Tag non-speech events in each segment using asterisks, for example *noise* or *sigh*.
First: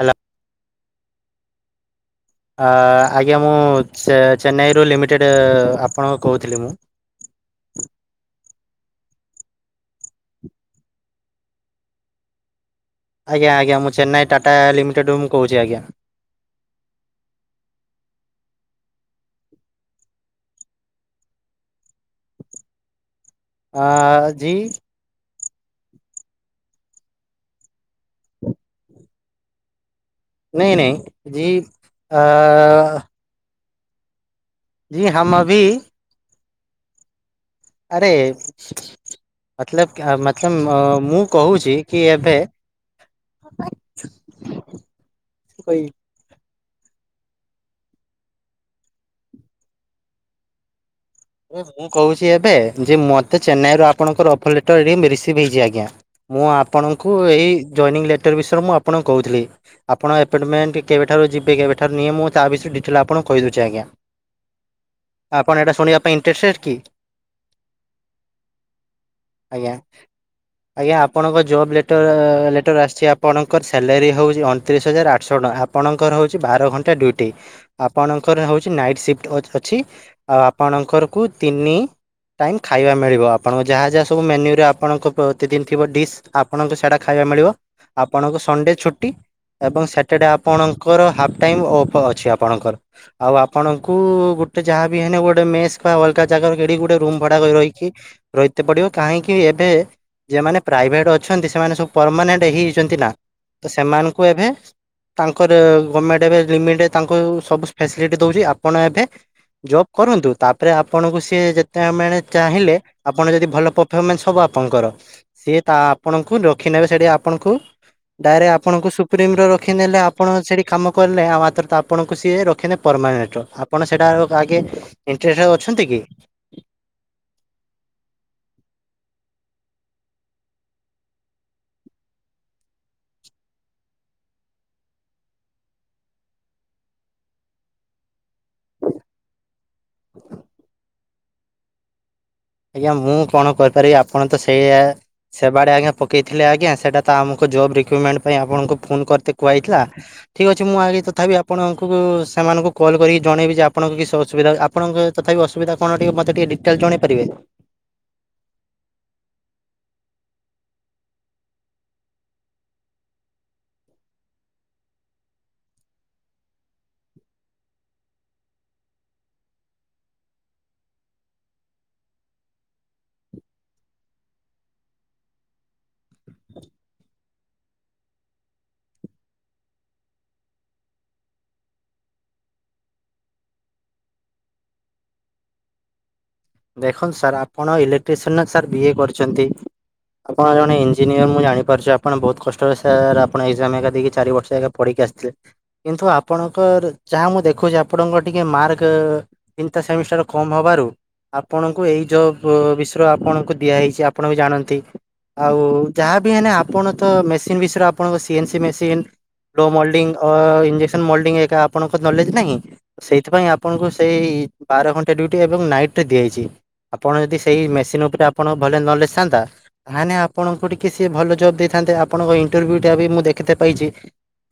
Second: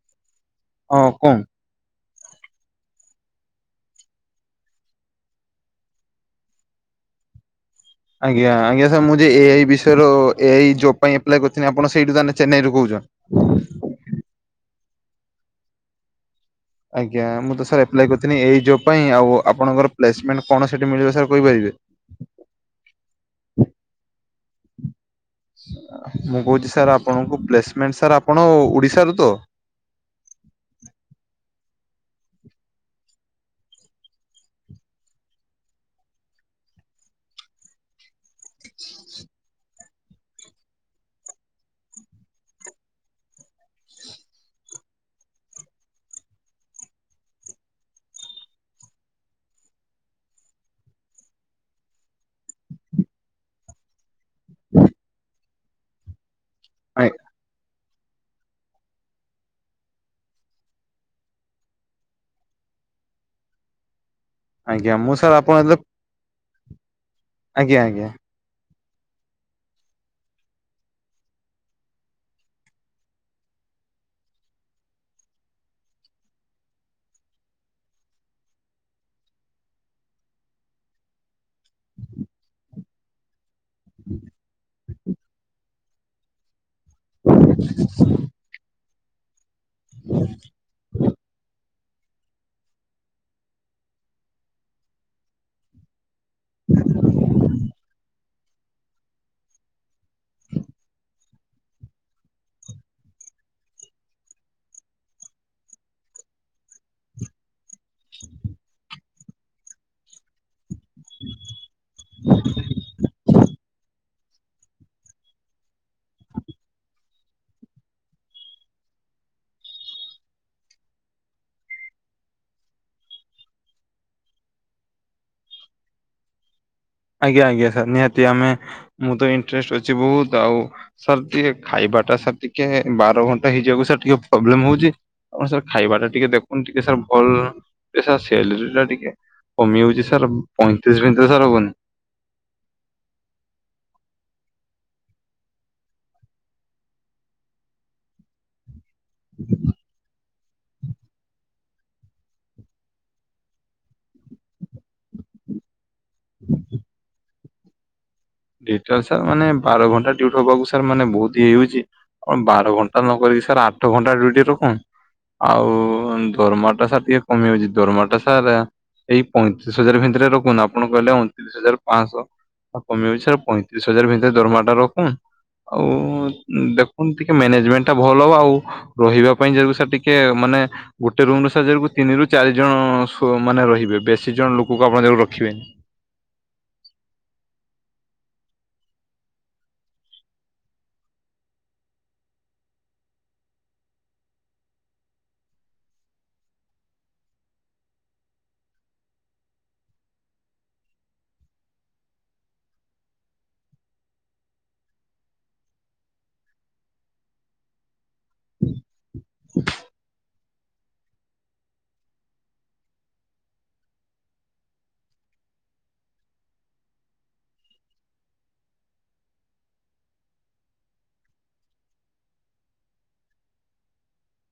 Hello? ହକଂ! ଆଜ୍ଞା ମୁଁ ଚେନ୍ନାଇରୁ ଲିମିଟେଡ଼୍ ଆପଣଙ୍କୁ କହୁଥିଲି ମୁଁ। *inaudible* ଆଜ୍ଞା ଆଜ୍ଞା ସ ମୁଁ ଯେ ଏଆଇ ବିଷୟରେ ଏଆଇ ଜବ୍ ପାଇଁପ୍ଏ କରିଥିଲ ଆପଣ ସେଇଠୁ ତାହେ ଚେନ୍ନାଇରୁ କହୁଛନ୍ତି। ଆଜ୍ଞା ଆଜ୍ଞା ମୁଁ ଚେନ୍ନାଇ ଟାଟା ଲିମିଟେଡ଼ ମୁ କହୁଛି ଆଜ୍ଞା। ଆଜ୍ଞା ମୁଁ ତ ସାର୍ ଆପ୍ଲାଏ କରିଥିଲି ଏଇ ଜବ୍ ପାଇଁ ଆଉ ଆପଣଙ୍କର ପ୍ଲେସମେଣ୍ଟ କଣ ସେଠି ମିଳିବ ସାର୍ କହିପାରିବି। *inaudible* ଆଯି ମୁଁ କହୁଛି ସାର୍ ଆପଣଙ୍କୁ ପ୍ଲେସମେଣ୍ଟ ସାର୍ ଆପଣ ଓଡିଶାରୁ ତ? ନାଇ ନାଇ ଜି ଜି ହମ ଅଭି ଆରେ ମତଲବ୍ ମୁ କହୁଚି *inaudible* ଏ ମୁଁ କହୁଛି ଏବେ ଯେ ମତେ ଚେନ୍ନାଇ ଆରୁ ଆପଣଙ୍କର ଅଫ ଲେଟର ରିସିଭ ହେଇଛି ଆ୍ଞା। ଆଜ୍ଞା। ମୁଁ ଆପଣଙ୍କୁ ଏଇ ଜଏନିଂ ଲେଟର୍ ବିଷୟରେ ମୁଁ ଆପଣଙ୍କୁ କହୁଥିଲି ଆପଣ ଆପଏଣ୍ଟମେଣ୍ଟ କେବେଠାରୁ ଯିବେ କେବେଠାରୁ ନିଏ ମୁଁ ତା ବିଷୟରେ ଡିଜେଲ୍ ଆପଣଙ୍କୁ କହିଦଉଛି ଆଜ୍ଞା। ଆଜ୍ଞା ମୁଁ ସାର୍ ଆପଣ *unintelligible* ଆଜ୍ଞା ଆଜ୍ଞା। ଆଜ୍ଞା। ଆଜ୍ଞା ଆପଣଙ୍କ ଜବ୍ ଲେଟର ଲେଟର ଆସିଛି ଆପଣଙ୍କର ସାଲାରୀ ହେଉଛି ଅଣତିରିଶ ହଜାର ଆଠଶହ ଟଙ୍କା ଆପଣଙ୍କର ହଉଛି ବାର ଘଣ୍ଟା ଡ୍ୟୁଟି, ଆପଣଙ୍କର ହଉଛି ନାଇଟ୍ ସିଫ୍ଟ ଅଛି ତିନି ଟାଇମ୍ ଖାଇବା ମିଳିବ ଆପଣଙ୍କ ଯାହା ଯାହା ସବୁ ମେନ୍ୟୁରେ ଆପଣଙ୍କ ପ୍ରତିଦିନ ଥିବା ଡିସ୍ ଆପଣଙ୍କୁ ସେଇଟା ଖାଇବା ମିଳିବ ଆପଣଙ୍କୁ ସନ୍ ଡ଼େ ଛୁଟି ଏବଂ ସାଟର୍ଡେ ଆପଣଙ୍କର ହାଫ୍ ଟାଇମ୍ ଅଫ ଅଛି ଆପଣଙ୍କର ଆଉ ଆପଣଙ୍କୁ ଗୋଟେ ଯାହାବି ହେଲେ ଗୋଟେ ମେସ୍ ଏକା ଜାଗାରେ ସେଠି ଗୋଟେ ରୁମ ଭଡ଼ା କରିବି ରହିକି ରହିତେ ପଡ଼ିବ କାହିଁକି ଏବେ ଯିଏ ମାନେ ପ୍ରାଇଭେଟ୍ ଅଛନ୍ତି ସେମାନେ ସବୁ ପରମାନେଣ୍ଟ ହେଇଯାଇଛନ୍ତି ନା ତ ସେମାନଙ୍କୁ ଏବେ ତାଙ୍କର ଗଭର୍ଣମେଣ୍ଟ ଏବେ ଲିମିଟ ତାଙ୍କୁ ସବୁ ଫ୍ୟାସିଲିଟି ଦେଉଛି ଆପଣ ଏବେ ଜବ୍ କରନ୍ତୁ ତା ପରେ ଆପଣଙ୍କୁ ସିଏ ଯେତେବେଳେ ଚାହିଁଲେ ଆପଣ ଯଦି ଭଲ ପରଫମାନ୍ସ ହବ ଆପଣଙ୍କର ସିଏ ତା ଆପଣଙ୍କୁ ରଖି ନେବେ ସେଠି ଆପଣଙ୍କୁ ଡାଇରେଟ ଆପଣଙ୍କୁ ସୁପ୍ରିମ ରଖିିନେଲେ ଆପଣ ସେଠି କାମ କଲେ ଆଉ ମାତ୍ର ତ ଆପଣଙ୍କୁ ସିଏ ରଖିଲେ ଆପଣ ସେଟା ରେ ଆଜ୍ଞା ଇନ୍ଟ୍ରେଷ୍ଟେଡ଼୍ ଅଛନ୍ତି କି? ଆଜ୍ଞା ଆଜ୍ଞା ସାର୍ ନିହାତି ଆମେ ମୁଁ ତ ଇନ୍ଟ୍ରେଷ୍ଟେଡ଼୍ ଅଛି ବହୁତ ଆଉ ସାର୍ ଟିକେ ଖାଇବା ଟା ସାର୍ ଟିକେ ବାର ଘଣ୍ଟା ହେଇଯିବାକୁ ସାର୍ ଟିକେ ପ୍ରୋବ୍ଲେମ ହଉଛି ଆପଣ ସାର୍ ଖାଇବା ଟା ଟିକେ ଦେଖନ୍ତୁ ଟିକେ ସାର୍ ଭଲ ସର୍ ସାଲେରୀ ଟା ଟିକେ କମି ଯାଉଛି ସାର୍ ପଇଁତିରିଶ ଭିତରେ ସାର୍ ହବନି? ଆଜ୍ଞା ମୁଁ କଣ କରିପାରିବି ଆପଣ ତ ସେଇା ସେବା ଟେ ଆଜ୍ଞା ପକେଇଥିଲେ ଆଜ୍ଞା ସେଟା ତ ଆମକୁ ଜବ୍ ରିକ୍ରୁଟମେଣ୍ଟ ପାଇଁ ଆପଣଙ୍କୁ ଫୋନ କରିତେ କୁହାଯଇଥିଲା ଠିକ୍ ଅଛି ମୁଁ ଆଗେ ତଥାପି ଆପଣଙ୍କୁ ସେମାନଙ୍କୁ କଲ୍ କରିକି ଜଣେଇବି ଯେ ଆପଣଙ୍କ କିଛି ଅସୁବିଧା ଆପଣଙ୍କ ତଥାପି ଅସୁବିଧା କଣ ଟିକେ ମୋତ ଟିକେ ଡିଟେଲ୍ ଜଣାଇପାରିବେ? ଡିଟେଲ ସାର୍ ମାନେ ବାର ଘଣ୍ଟା ଡ୍ୟୁଟି ହବାକୁ ସାର୍ ମାନେ ବହୁତ ହେଇଯାଉଛି କଣ ବାର ଘଣ୍ଟା ନକରି ସାର୍ ଆଠ ଘଣ୍ଟା ଡିଉଟି ରଖନ୍ତୁ। ଆଉ ଦରମା ଟା ସାର ଟିକେ କମି ଯାଉଛି ଦରମା ଟା ସାର ଏଇ ପଇଁତିରିଶ ହଜାର ଭିତରେ ରଖୁନ୍ତୁ, ଆପଣ କହିଲେ ଅଣତିରିଶ ହଜାର ପାଞ୍ଚଶହ କମି ଯାଉଛି। ପଇଁତିରିଶ ହଜାର ଭିତରେ ଦରମା ଟା ରଖନ୍ତୁ। ଆଉ ଦେଖନ୍ତୁ ଟିକେ ମ୍ୟାନେଜମେଣ୍ଟ ଟା ଭଲ ହବ ଆଉ ରହିବା ପାଇଁ ଯଦି ସାର୍ ଟିକେ ମାନେ ମାନେ ଗୋଟେ ରୁମ୍ ରେ ସାର୍ ଯେମିତି ତିନି ରୁ ଚାରି ଜଣ ସୋ ମାନେ ରହିବେ ବେଶୀ ଜଣ ଲୋକକୁ ଆପଣ କେବେ ରଖିବେନି। ଦେଖନ୍ତୁ ସାର୍ ଆପଣ ଇଲେକ୍ଟ୍ରିସିଆନ ସାର୍ ବିଏ କରିଛନ୍ତି? ଆପଣ ଜଣେ ଇଞ୍ଜିନିୟର ମୁଁ ଜାଣିପାରୁଛି ଆପଣ ବହୁତ କଷ୍ଟରେ ସାର୍ ଆପଣ ଏକ୍ଜାମ ହେରିକା ଦେଇକି ଚାରି ବର୍ଷ ଏକା ପଢିକି ଆସିଥିଲେ କିନ୍ତୁ ଆପଣଙ୍କର ଯାହା ମୁଁ ଦେଖୁଛି ଆପଣଙ୍କ ଟିକେ ମାର୍କ। *unintelligible* *unintelligible* କମ ହେବାରୁ ଆପଣଙ୍କୁ ଏଇ ଜବ୍ ମ ବିଷୟ ଆପଣଙ୍କୁ ଦିଆହେଇଛି ଆପଣ ବି ଜାଣନ୍ତି। ଆଉ ଯାହାବି ହେଲେ ଆପଣ ତ ମେସିନ ବିଷୟରେ ଆପଣଙ୍କ ସି ଏନ୍ ସି ମେସିନ ଲୋ ମଲ୍ଡିଂ ଅ ଇଞ୍ଜେସନ ମଲ୍ଡିଂ ହେକା ଆପଣଙ୍କ ନଲେଜ ନାହିଁ ସେଥିପାଇଁ ଆପଣଙ୍କୁ ସେଇ ବାର ଘଣ୍ଟା ଡ୍ୟୁଟି ଏବଂ ନାଇଟ୍ ରେ ଦିଆହେଇଛି। ଆପଣ ଯଦି ସେଇ ମେସିନ ଉପରେ ଆପଣ ଭଲ ନଲେଜ ଥାଆନ୍ତା ତାହେଲେ ଆପଣଙ୍କୁ ଟିକେ ସିଏ ଭଲ ଜବ ଦେଇଥା ନ୍ତା ଆପଣଙ୍କ ଇଣ୍ଟରଭ୍ୟୁ ଟା ବି ମୁଁ ଦେଖିତେ ପାଇଛି।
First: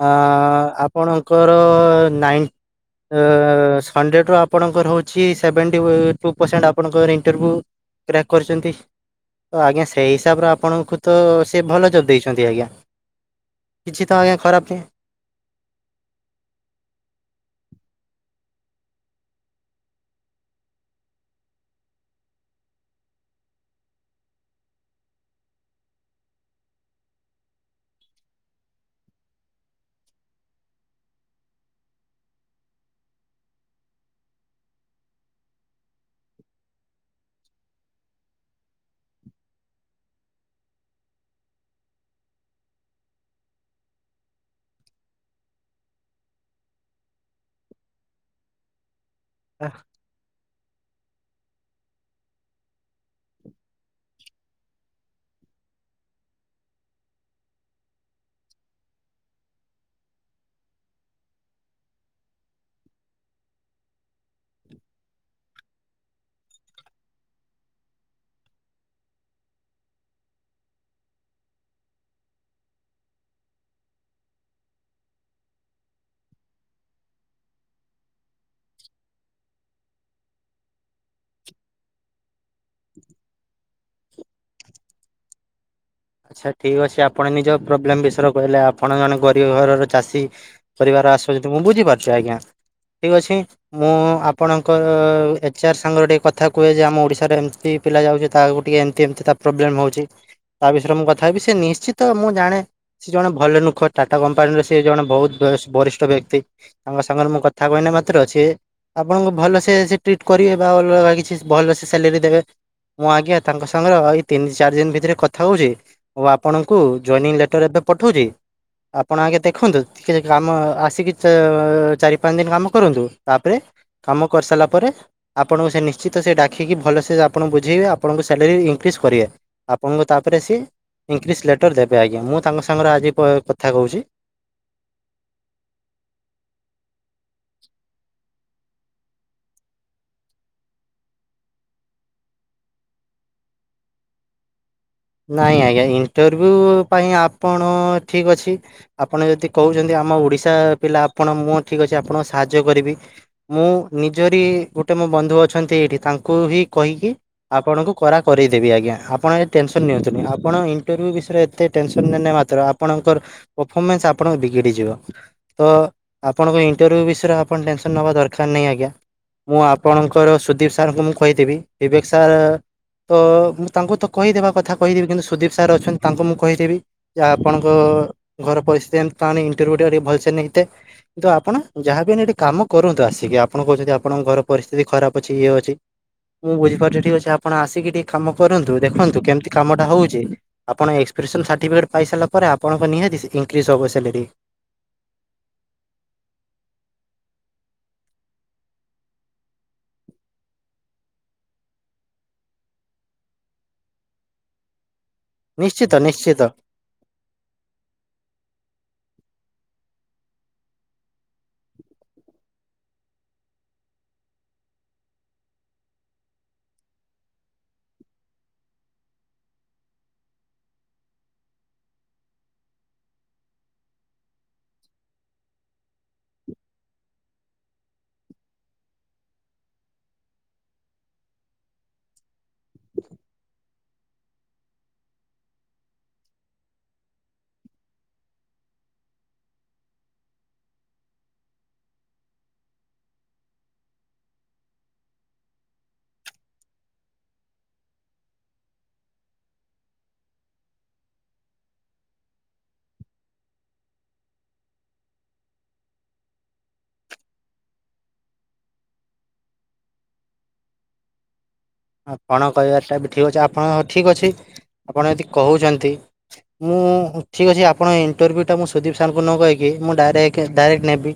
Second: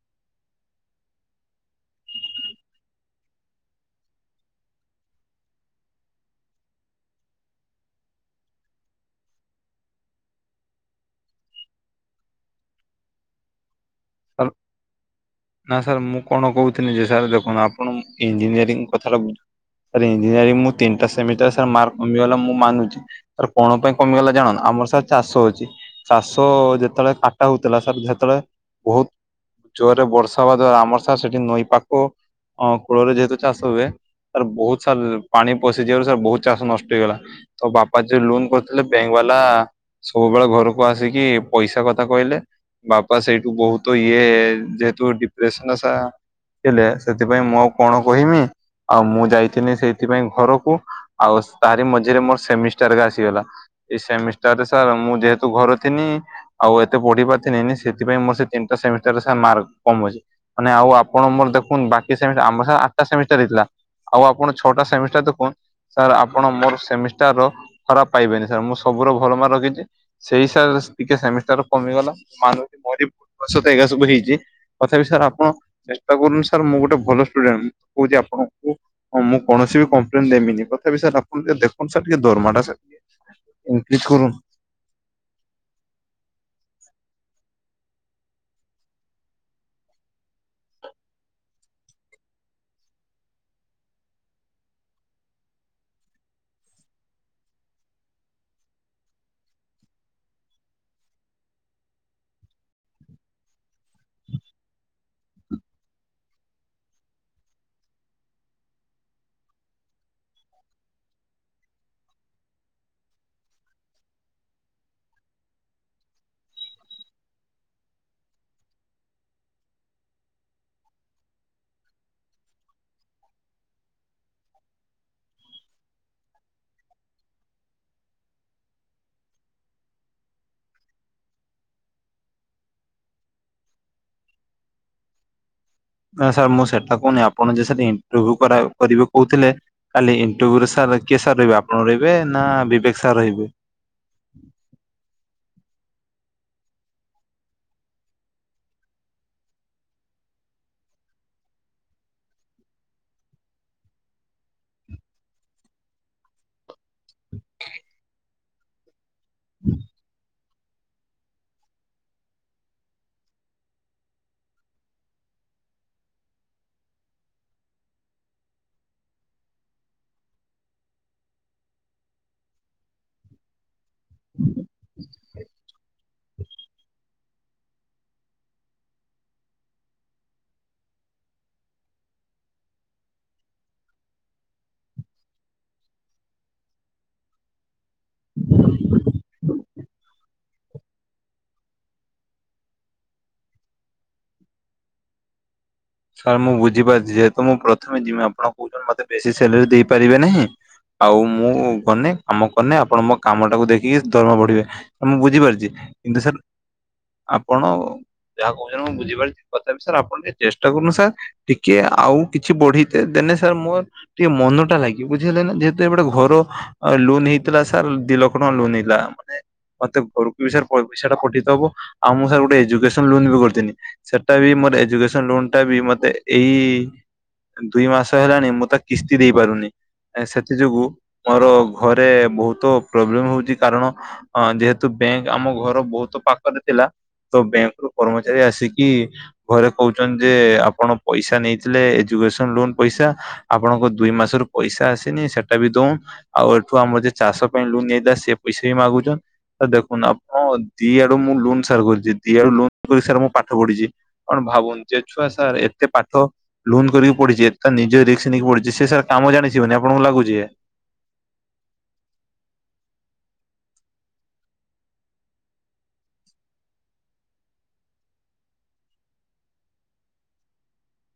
ଅ ଆପଣଙ୍କର ନାଇନ୍ ଅ ସନଣ୍ଡେ ଠୁ ଆପଣଙ୍କର ହେଉଛି ସେଭେଣ୍ଟି ଟୁ ପରସେଣ୍ଟ ଆପଣଙ୍କର ଇଣ୍ଟରଭ୍ୟୁ କ୍ରାକ୍ କରିଛନ୍ତି। ତ ଆଜ୍ଞା ସେଇ ହିସାବରେ ଆପଣଙ୍କୁ ତ ସେ ଭଲ ଜବ୍ ଦେଇଛନ୍ତି ଆଜ୍ଞା। କିଛି ତ ଆଜ୍ଞା। ସାର୍ ଖରାପ ନାଇ ନା ସାର୍ ମୁଁ କଣ ଇନ୍ କଥା ଟା ବୁଝ୍ ସାର୍ ଇଞ୍ଜିନିୟରିଂ ମୁଁ ତିନିଟା ସେମିଷ୍ଟର ସାର ମାର୍କ କମିଗଲା ମୁଁ ମାନୁଛି। କଣ ପାଇଁ କମିଗଲା ଜାଣନ ଆଉ ଆମର ସାର୍ ଚାଷ ହଉଛି। ଚାଷ ଯେତେବେଳେ କାଟା ହଉଥିଲା ସାର୍ ଯେତେବେଳେ ବହୁତ ଜୋରରେ ବର୍ଷା ହବାଦ୍ୱାରା ଆମର ସାର୍ ସେଠି ନଈ ପାଖ ଅ କୂଳରେ ଯେହେତୁ ଚାଷ ହୁଏ। ସାର୍ ବହୁତ ସାର୍ ପାଣି ପଶିଯିବାରୁ ସାର୍ ବହୁତ ଚାଷ ନଷ୍ଟ ହେଇଗଲା। ତ ବାପା ଯୋଉ ଲୋନ କରିଥିଲେ ବ୍ୟାଙ୍କ ବା ହେଲା ସବୁବେଳେ ଘରକୁ ଆସିକି ପଇସା କଥା କହିଲେ ବାପା ସେଇଠୁ ବହୁତ ଇଏ ଯେହେତୁ ଡିପ୍ ଡିପ୍ରେସନ ସାର୍ ଥିଲେ ସେଥିପାଇଁ ମୁଁ କଣ କହିବି। ଆଉ ମୁଁ ଯାଇଥିଲି ସେଇଥିପାଇଁ ଘର ଓ ଆଉ ତାରି ମଝିରେ ମୋ ସେମିଷ୍ଟାର ହେକା ଆସିଗଲା ଏଇ ସେମିଷ୍ଟାରରେ ସାର ମୁଁ ଯେହେତୁ ଭ ପଢ଼ି ଥିନି ଆଉ ଏତେ ପଢି ପାରଥିନି ସେଥିପାଇଁ ମୋର ସେ ତିନିଟା ସେମିଷ୍ଟାରରେ ସାର୍ ମାର୍କ କମୁଛି। ମାନେ ଆଉ ଆପଣ ମୋର ଦେଖନ୍ତୁ ବାକି ସେମିଷ୍ଟାର। ଆମର ଆଠଟା ସେମିଷ୍ଟାର ହେଇଥିଲା। ଆଉ ଆପଣ ଛଅଟା ସେମିଷ୍ଟାର ଦେଖୁନ୍ ସାର୍ ଆପଣ ମୋର ସେମିଷ୍ଟାରର ଖରାପ ପାଇବେନି। ସାର୍ ମୁଁ ସବୁୁର ଭଲ ମାର୍କ ରଖିଛି। ସେଇ ସାର୍ ଟିକେ ସେମିଷ୍ଟାର କମିଗଲା ମାନୁଛି ମୋର ଭୁଲ ବଶତଃ ସବୁ ହେଇଛି। ତଥାପି ସାର୍ ଆପଣ ଚେଷ୍ଟା କରନ୍ତୁ। ସାର୍ ମୁଁ ଗୋଟେ ଭଲ ଷ୍ଟୁଡେଣ୍ଟ ମୁଁ କହୁଛି ଆପଣଙ୍କୁ, ମୁଁ କୌଣସି କମ୍ପ୍ଲେନ ଦେବିନି ତଥାପି ସାର୍ ଆପଣ ଦେଖନ୍ତୁ। ସାର୍ ଟିକେ ଦରମାଟା ସା *unintelligible* ଆଚ୍ଛା ଠିକ୍ ଅଛି। ଆପଣ ନିଜ ପ୍ରୋବ୍ଲେମ ବିଷୟରେ କହିଲେ ଆପଣମାନେ ଗରିବ ଘରର ଚାଷୀ କରିବା *unintelligible* ମୁଁ ବୁଝିପାରୁଛି ଆଜ୍ଞା। ଠିକ୍ ଅଛି ମୁଁ ଆପଣଙ୍କ ଏଚ୍ଆର୍ ସାଙ୍ଗରେ ଟିକେ କଥା କୁହେ ଯେ ଆମ ଓଡ଼ିଶାର ଏମିତି ପିଲା ଯାଉଛି, ତାହାକୁ ଟିକେ ଏମିତି ଏମିତି ତା ପ୍ରୋବ୍ଲେମ ହଉଛି। ତା ବିଷୟରେ ମୁଁ କଥା ହେବି, ସେ ନିଶ୍ଚିତ ମୁଁ ଜାଣେ ସିଏ ଜଣେ ଭଲ ନୁଖ ଟାଟା କମ୍ପାନୀର ସିଏ ଜଣେ ବହୁତ ଭ ବରିଷ୍ଠ ବ୍ୟକ୍ତି ତାଙ୍କ ସାଙ୍ଗରେ ମୁଁ କଥା ହେବା ମାତ୍ରେ ଅଛି ଆପଣଙ୍କୁ ଭଲସେ ସେ ଟ୍ରିଟ୍ କରିବେ ବା ଅଲଗା କିଛି ଭଲସେ ସାଲେରୀ ଦେବେ। ମୁଁ ଆଜ୍ଞା ତାଙ୍କ ସାଙ୍ଗରେ ଏଇ ତିନି ଚାରି ଦିନ ଭିତରେ କ କଥା ହଉଛି ଓ ଆପଣଙ୍କୁ ଜଏନିଂ ଲେଟର ଏବେ ପଠଉଛି। ଆପଣ ଆଜ୍ଞା ଦେଖନ୍ତୁ ଟିକେ କାମ ଆସିକି ଚା ଚାରି ପାଞ୍ଚ ଦିନ କାମ କରନ୍ତୁ ତାପରେ କାମ କରିସାରିଲା ପରେ, ଆପଣଙ୍କୁ ସେ ନିଶ୍ଚିତ ସେ ଡାକିକି ଭଲସ ଆପଣ ବୁଝେଇବେ। ଆପଣଙ୍କ ସାଲାରୀ ଇନକ୍ରିଜ କରିବେ ଆପଣଙ୍କ ତା ରେ ସିଏ ଇଂଲିଶ ଲେଟର ଦେବେ ଆଜ୍ଞା। ମୁଁ ତାଙ୍କ ସାଙ୍ଗରେ ଆଜି କ କଥା କହୁଛି। ସାର୍ ମୁଁ ସେଇଟା କହୁନି, ଆପଣ ଯେ ସାର୍ ଇଣ୍ଟରଭ୍ୟୁ କରିବେ କହୁଥିଲେ। କାଲି ଇଣ୍ଟରଭ୍ୟୁରେ ସାର୍ କିଏ ସାର୍ ରହିବେ? ଆପଣ ରହିବେ ନା ବିବେକ ସାର୍ ରହିବେ? ନାଇଁ ଆଜ୍ଞା ଇଣ୍ଟରଭ୍ୟୁ ପାଇଁ ଆପଣ ଠିକ୍ ଅଛି। ଆପଣ ଯଦି କହୁଛନ୍ତି ଆମ ଓଡ଼ିଆ ପିଲା ମୁଁ ଆପଣ ଆପଣଙ୍କୁ ସାହାଯ୍ୟ କରିବି ମୁଁ ନିଜରି ଗୋଟେ ବନ୍ଧୁ ଅଛନ୍ତି ଏଇଠି ତାଙ୍କୁ ହିଁ କହିକି ଆପଣଙ୍କୁ କରା କରେଇଦେବି ଆଜ୍ଞା। ଆପଣ ଏ ଟେନସନ୍ ନିଅନ୍ତୁନି ଇଣ୍ଟରଭ୍ୟୁ ବିଷୟରେ ଏତେ ଟେନସନ ନିଅନି ମାତ୍ର ଆପଣଙ୍କ ପରଫର୍ମାନ୍ସ ଆପଣଙ୍କ ବିଗିଡ଼ି ତ ଆପଣଙ୍କ ଇଣ୍ଟରଭ୍ୟୁ ବିଷୟରେ ଆପଣ ଟେନସନ ନବା ଦରକାର ନାହିଁ ଆଜ୍ଞା। ମୁଁ ଆପଣଙ୍କର ସୁଦୀପ ସାର୍ ଙ୍କୁ ମୁଁ କହିଦେବି, ବିବେକ ସାର୍ ତ ତାଙ୍କୁ ତ କହିଦବା। କହିଦେବି କିନ୍ତୁ ସୁଦୀପ ସାର୍ ଅଛନ୍ତି, ତାଙ୍କୁ ମୁଁ କହିଦେବି ଯେ ଆପଣଙ୍କ ଘର ପରିସ୍ତିତି ଏମତି ଇଣ୍ଟର୍ଭ୍ୟୁ ଭଲସେ ନେଇତେ। କିନ୍ତୁ ଆପଣ ଯାହାବି ଏଠି କାମ କରନ୍ତୁ ଆସିକି। ଆପଣ କହୁଛନ୍ତି ଆପଣଙ୍କ ଘର ପରିସ୍ଥିତି ଖରାପ ଅଛି ଇଏ ଅଛି। ମୁଁ ବୁଝିପାରୁଛି ଠିକ ଅଛି। ଆପଣ ଆସିକି ଟିକେ କାମ କରନ୍ତୁ ଦେଖନ୍ତୁ କେମତି କାମଟା ହଉଛି ଆପଣ ଏକ୍ସପରେସନ୍ ସାର୍ଟିଫିକେଟ୍ ପାଇସାରିଲା ପରେ, ଆପଣଙ୍କ ନିହାତି ଇନକ୍ରିଜ୍ ହେବ ସାଲାରୀ। ସାର୍ ମୁଁ ବୁଝିପାରୁଛି ଯେହେତୁ ମୁଁ ପ୍ରଥମେ ଯିମି ଆପଣ କହୁଛନ୍ତି ମତେ ବେଶୀ ସାଲାରୀ ଦେଇପାରିବେ ନାହିଁ। ଆଉ ମୁଁ ଗନେ କାମ କନେ ଆପଣ ମୋ କାମ ଟାକୁ ଦେଖିକି ଦରମା ବଢିବେ। ମୁଁ ବୁଝିପାରୁଛି ନିଶ୍ଚିତ କିନ୍ତୁ ସାର୍ ନିଶ୍ଚିତ। ଆପଣ ଯାହା କହୁଛନ୍ତି ମୁଁ ବୁଝିପାରୁଛି। ତଥାପି ସାର୍ ଆପଣ ଟେଷ୍ଟ କରୁନୁ ସାର୍ ଟିକେ ଆଉ କିଛି ବଢେଇତେ ଦେନେ ସାର୍ ମୋର ଟିକେ ମନ ଟା ଲାଗିବ ବୁଝିଲେ ନା। ଯେହେତୁ ଏପଟେ ଘର ଲୋନ୍ ହେଇଥିଲା ସାର୍ ଦି ଲକ୍ଷ ଟଙ୍କା ଲୋନ୍ ହେଇଲା ମାନେ ମତେ ଘରକୁ ବି ସାର ପଇସା ପଠେଇଦବ ଆଉ ମୁଁ ସ ଗୋଟେ ଏଜୁକସନ ଲୋନ୍ ବି କରିଥିଲି ସେଟା ବି ମୋର ଏଜୁକେସନ ଲୋନ ଟା ବି ମତେ ଏଇ ଦୁଇ ମାସ ହେଲାଣି ମୁଁ ତା କିସ୍ତି ଦେଇ ପାରୁନି। ସେଥି ଯୋଗୁଁ ମୋର ଘରେ ବହୁତ ପ୍ରୋବ୍ଲେଲେମ ହଉଛି କାରଣ ଯେହେତୁ ବ୍ୟାଙ୍କ ଆମ ଘର ବହୁତ ପାଖରେ ଥିଲା। ତ ବ୍ୟାଙ୍କରୁ କର୍ମଚାରୀ ଆସିକି ଘରେ କହୁଛନ୍ତି। ଯେ ଆପଣ ପଇସା ନେଇଥିଲେ ଏଜୁକେସନ ଲୋନ ପଇସା ଆପଣଙ୍କ ଦୁ ମାସର ପଇସା ଆସିନି। ସେଟା ବି ଦଉ ଆଉ ଏଠୁ ଆମର ଯେ ଚାଷ ପାଇଁ ଲୁନ୍ ନେଇଦ ସେ ପଇସା ବି ମାଗୁଛ। ଦେଖୁନ ଆପଣ ଦି ଆଡୁ ମୁଁ ଲୋନ୍ ସାର କରିଛି ଦି ଆଡୁ ଲୋନ କରି ସାର ମୁଁ ପାଠ ପଢିଛି ଆପଣ ଭାବନ୍ତୁ ଯେ ଛୁଆ ସାର୍ ଏତେ ପାଠ ଲୋନ୍ କରିକି ପଢିଛି ଏତେ ନିଜେ ରିକ୍ସ ନେଇକି ପଢୁଛି ସେ ସାର୍ କାମ ଜାଣିଥିବେନି ଆପଣ। କଣ ଲାଗୁଛି? ଆପଣ କହିବାଟା ବି ଠିକ ଅଛି ଆପଣଙ୍କ ଠିକ ଅଛି। ଆପଣ ଯଦି କହୁଛନ୍ତି ମୁଁ ଠିକ୍ ଅଛି ଆପଣ ଇଣ୍ଟରଭ୍ୟୁଟା ମୁଁ ସୁଦୀପ ସାରଙ୍କୁ ନ କହିକି। ମୁଁ ଡାଇରେକ୍ଟ ନେବି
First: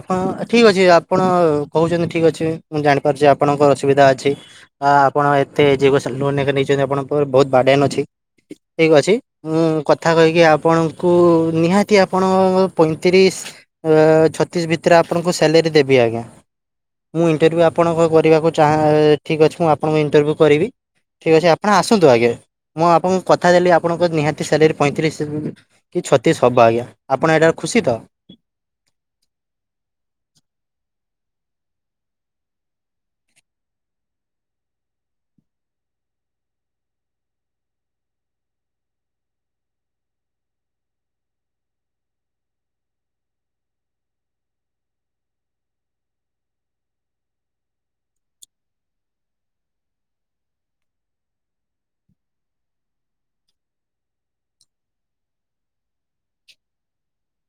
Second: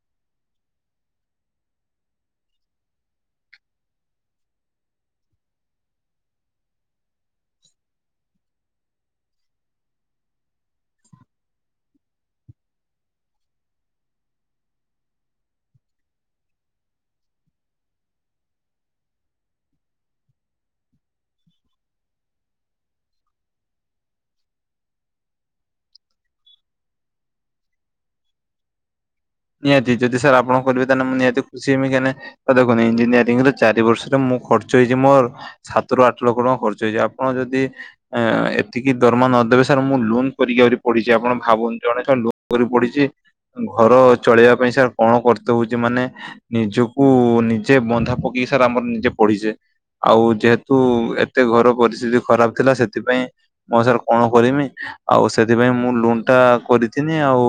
ଆପଣ ଠିକ ଅଛି ଆପଣ କହୁଛନ୍ତି ଠିକ ଅଛି। ମୁଁ ଜାଣିପାରୁଛି ଆପଣଙ୍କର ଅସୁବିଧା ଅଛି। ହଁ ଆପଣ ଏତେ ଯାକ ନେଇଛନ୍ତି ଆପଣଙ୍କ ବହୁତ ବାଡଆନ ଅଛି। ଠିକ ଅଛି ମୁଁ କଥା କହିକି ଆପଣଙ୍କୁ ନିହାତି ଆପଣଙ୍କ ପଇଁତିରିଶ। ଛତିଶ ଭିତରେ ଆପଣଙ୍କୁ ସାଲାରୀ ଦେବି ଆଜ୍ଞା। ମୁଁ ଇଣ୍ଟରଭ୍ୟୁ ଆପଣଙ୍କ କରିବାକୁ ଚାଁ ଠିକ୍ ଅଛି ମୁଁ ଆପଣଙ୍କ ଇଣ୍ଟରଭ୍ୟୁ କରିବି। ଠିକ ଅଛି ଆପଣ ଆସନ୍ତୁ ଆଜ୍ଞା। ମୁଁ ଆପଣଙ୍କୁ କଥା ଦେଲି ଆପଣଙ୍କ ନିହାତି ସାଲାରୀ ପଇଁତିରିଶ କି ଛତିଶ ହବ ଆଜ୍ଞା ଆପଣ ଏଟାରେ ଖୁସିି ତ? ନିହାତି ଯଦି ସାର୍ ଆପଣ କରିବେ ତାହେଲେ ମୁଁ ନିହାତି ଖୁସିି ହେବି ଦେଖନ୍ତୁ ଇଞ୍ଜିନିୟରିଂ ରେ ଚାରିବର୍ଷରେ ମୁଁ ଖଚ ହେଇଛି ମୋର ଆଠ ଲକ୍ଷ ଟଙ୍କା ଖର୍ଚ ହେଇଛି ଆପଣ ଯଦି ନ ଦେବେ ସାର୍ ମୁଁ ଲୋନ କରିକି ଆରି ପଡିଛି ଆପଣ ଭାବନ୍ତୁ ଜଣେ ଜଣେ ଲୋନ କରିକି ପଢିଛି ଘର ଚଳେଇବା ପାଇଁ ସାର୍ କଣ କରତ ହଉଛି ମାନେ ନିଜକୁ ନିଜେ ବନ୍ଧା ପକେଇକି ସାର୍ ଆମର ନିଜେ। ପଢିଛି। ଆଉ ଯେହେତୁ ଏତେ ଘର ପରିସ୍ଥିତି ଖରାପ ଥିଲା ସେଥିପାଇଁ ମୁଁ ସାର୍ କଣ କରିମି? ଆଉ ସେଥିପାଇଁ ମୁଁ ଲୁନ୍ ଟା କରିଥିନି। ଆଉ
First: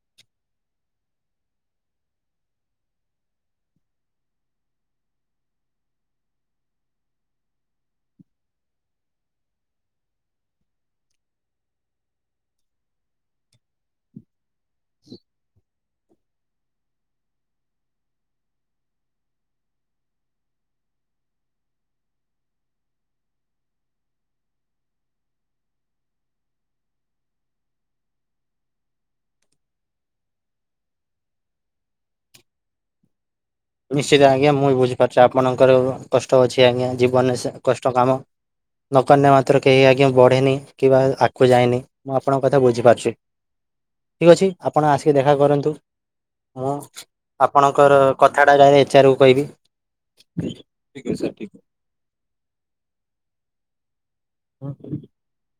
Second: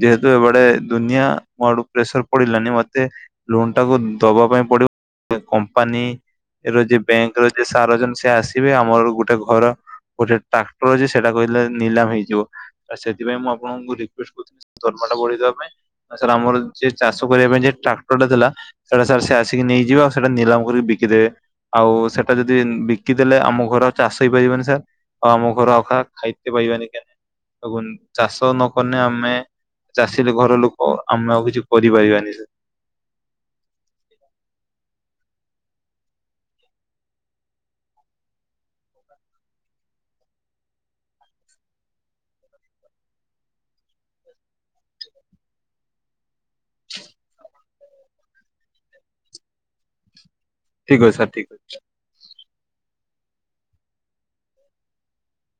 ଯେହେତୁ ଏବଡେ ଦୁନିଆ ମୋ ଆଡୁ ପ୍ରେସର ପଡିଲାନି। ମତେ ଲୋନ୍‌ ଟାକୁ ଦବା ପାଇଁ ପଡିବ। କମ୍ପାନୀ ର ଯିଏ ବ୍ୟାଙ୍କ୍‌ର ଯିଏ ସାର୍ ଅଛ--ସେ ଆସିବେ। ଆମର ଗୋଟେ ଘର ଗୋଟେ ଟାକ୍ଟର ଅଛି, ସେଇଟା କହିଲେ ନିଲାମ ହେଇଯିବ। ସେଥିପାଇଁ ମୁଁ ଆପଣଙ୍କୁ ରିକ୍ୱେଷ୍ଟ୍ ଢୁ ଆମେ। ସାର୍ ଆମର ଚାଷ କରିବା ପାଇଁ ଯେ ଟାକ୍ଟର ଟା ଥିଲା, ସେଟା ସାର୍ ସେ ଆସିକି ନେଇଯିବ। ଆଉ ସେଇଟା ନିଲାମ କରି ବିକିଦେବେ, ଆଉ ସେଟା ଯଦି ବିକିଦେଲେ ଆମ ଘର ଚାଷ ହେଇପାରିବନି ସାର୍। ଆଉ ଆମ ଘର ଅଖା ଖାଇତେ ପାଇବେନି କେ ଚାଷ ନକନେ ଆମେ ଚାଷୀ ଘର ଲୁ କ, ଆମେ ଆଉ କିଛି କରିପାରିବାନି ସା ନିଶ୍ଚିତେ ଆଜ୍ଞା। ମୁଇଁ ବୁଝି ପାରୁଛେ ଆପଣଙ୍କର କଷ୍ଟ ଅଛି ଆଜ୍ଞା, ଜୀବନ୍‌ରେ ସେ କଷ୍ଟ କାମ। ନକନେ ମାତ୍ର କେହି ଆଜ୍ଞା ବଢ଼େନି କିବା ଆଗ୍କୁ ଯାଏନି। ମୁଁ ଆପଣଙ୍କ କଥା ବୁଝିପାରୁଚି। ଠିକ୍ ଅଛି ଆପଣ ଆସିକି ଦେଖା କରନ୍ତୁ। ମୁଁ ଆପଣକ ର କଥାଟା ଯାଇ ଏଚ୍ଆର୍‌ କୁ କଇବି। ଠିକ୍ ଅଛି ସାର୍ ଠିକ୍ *inaudible*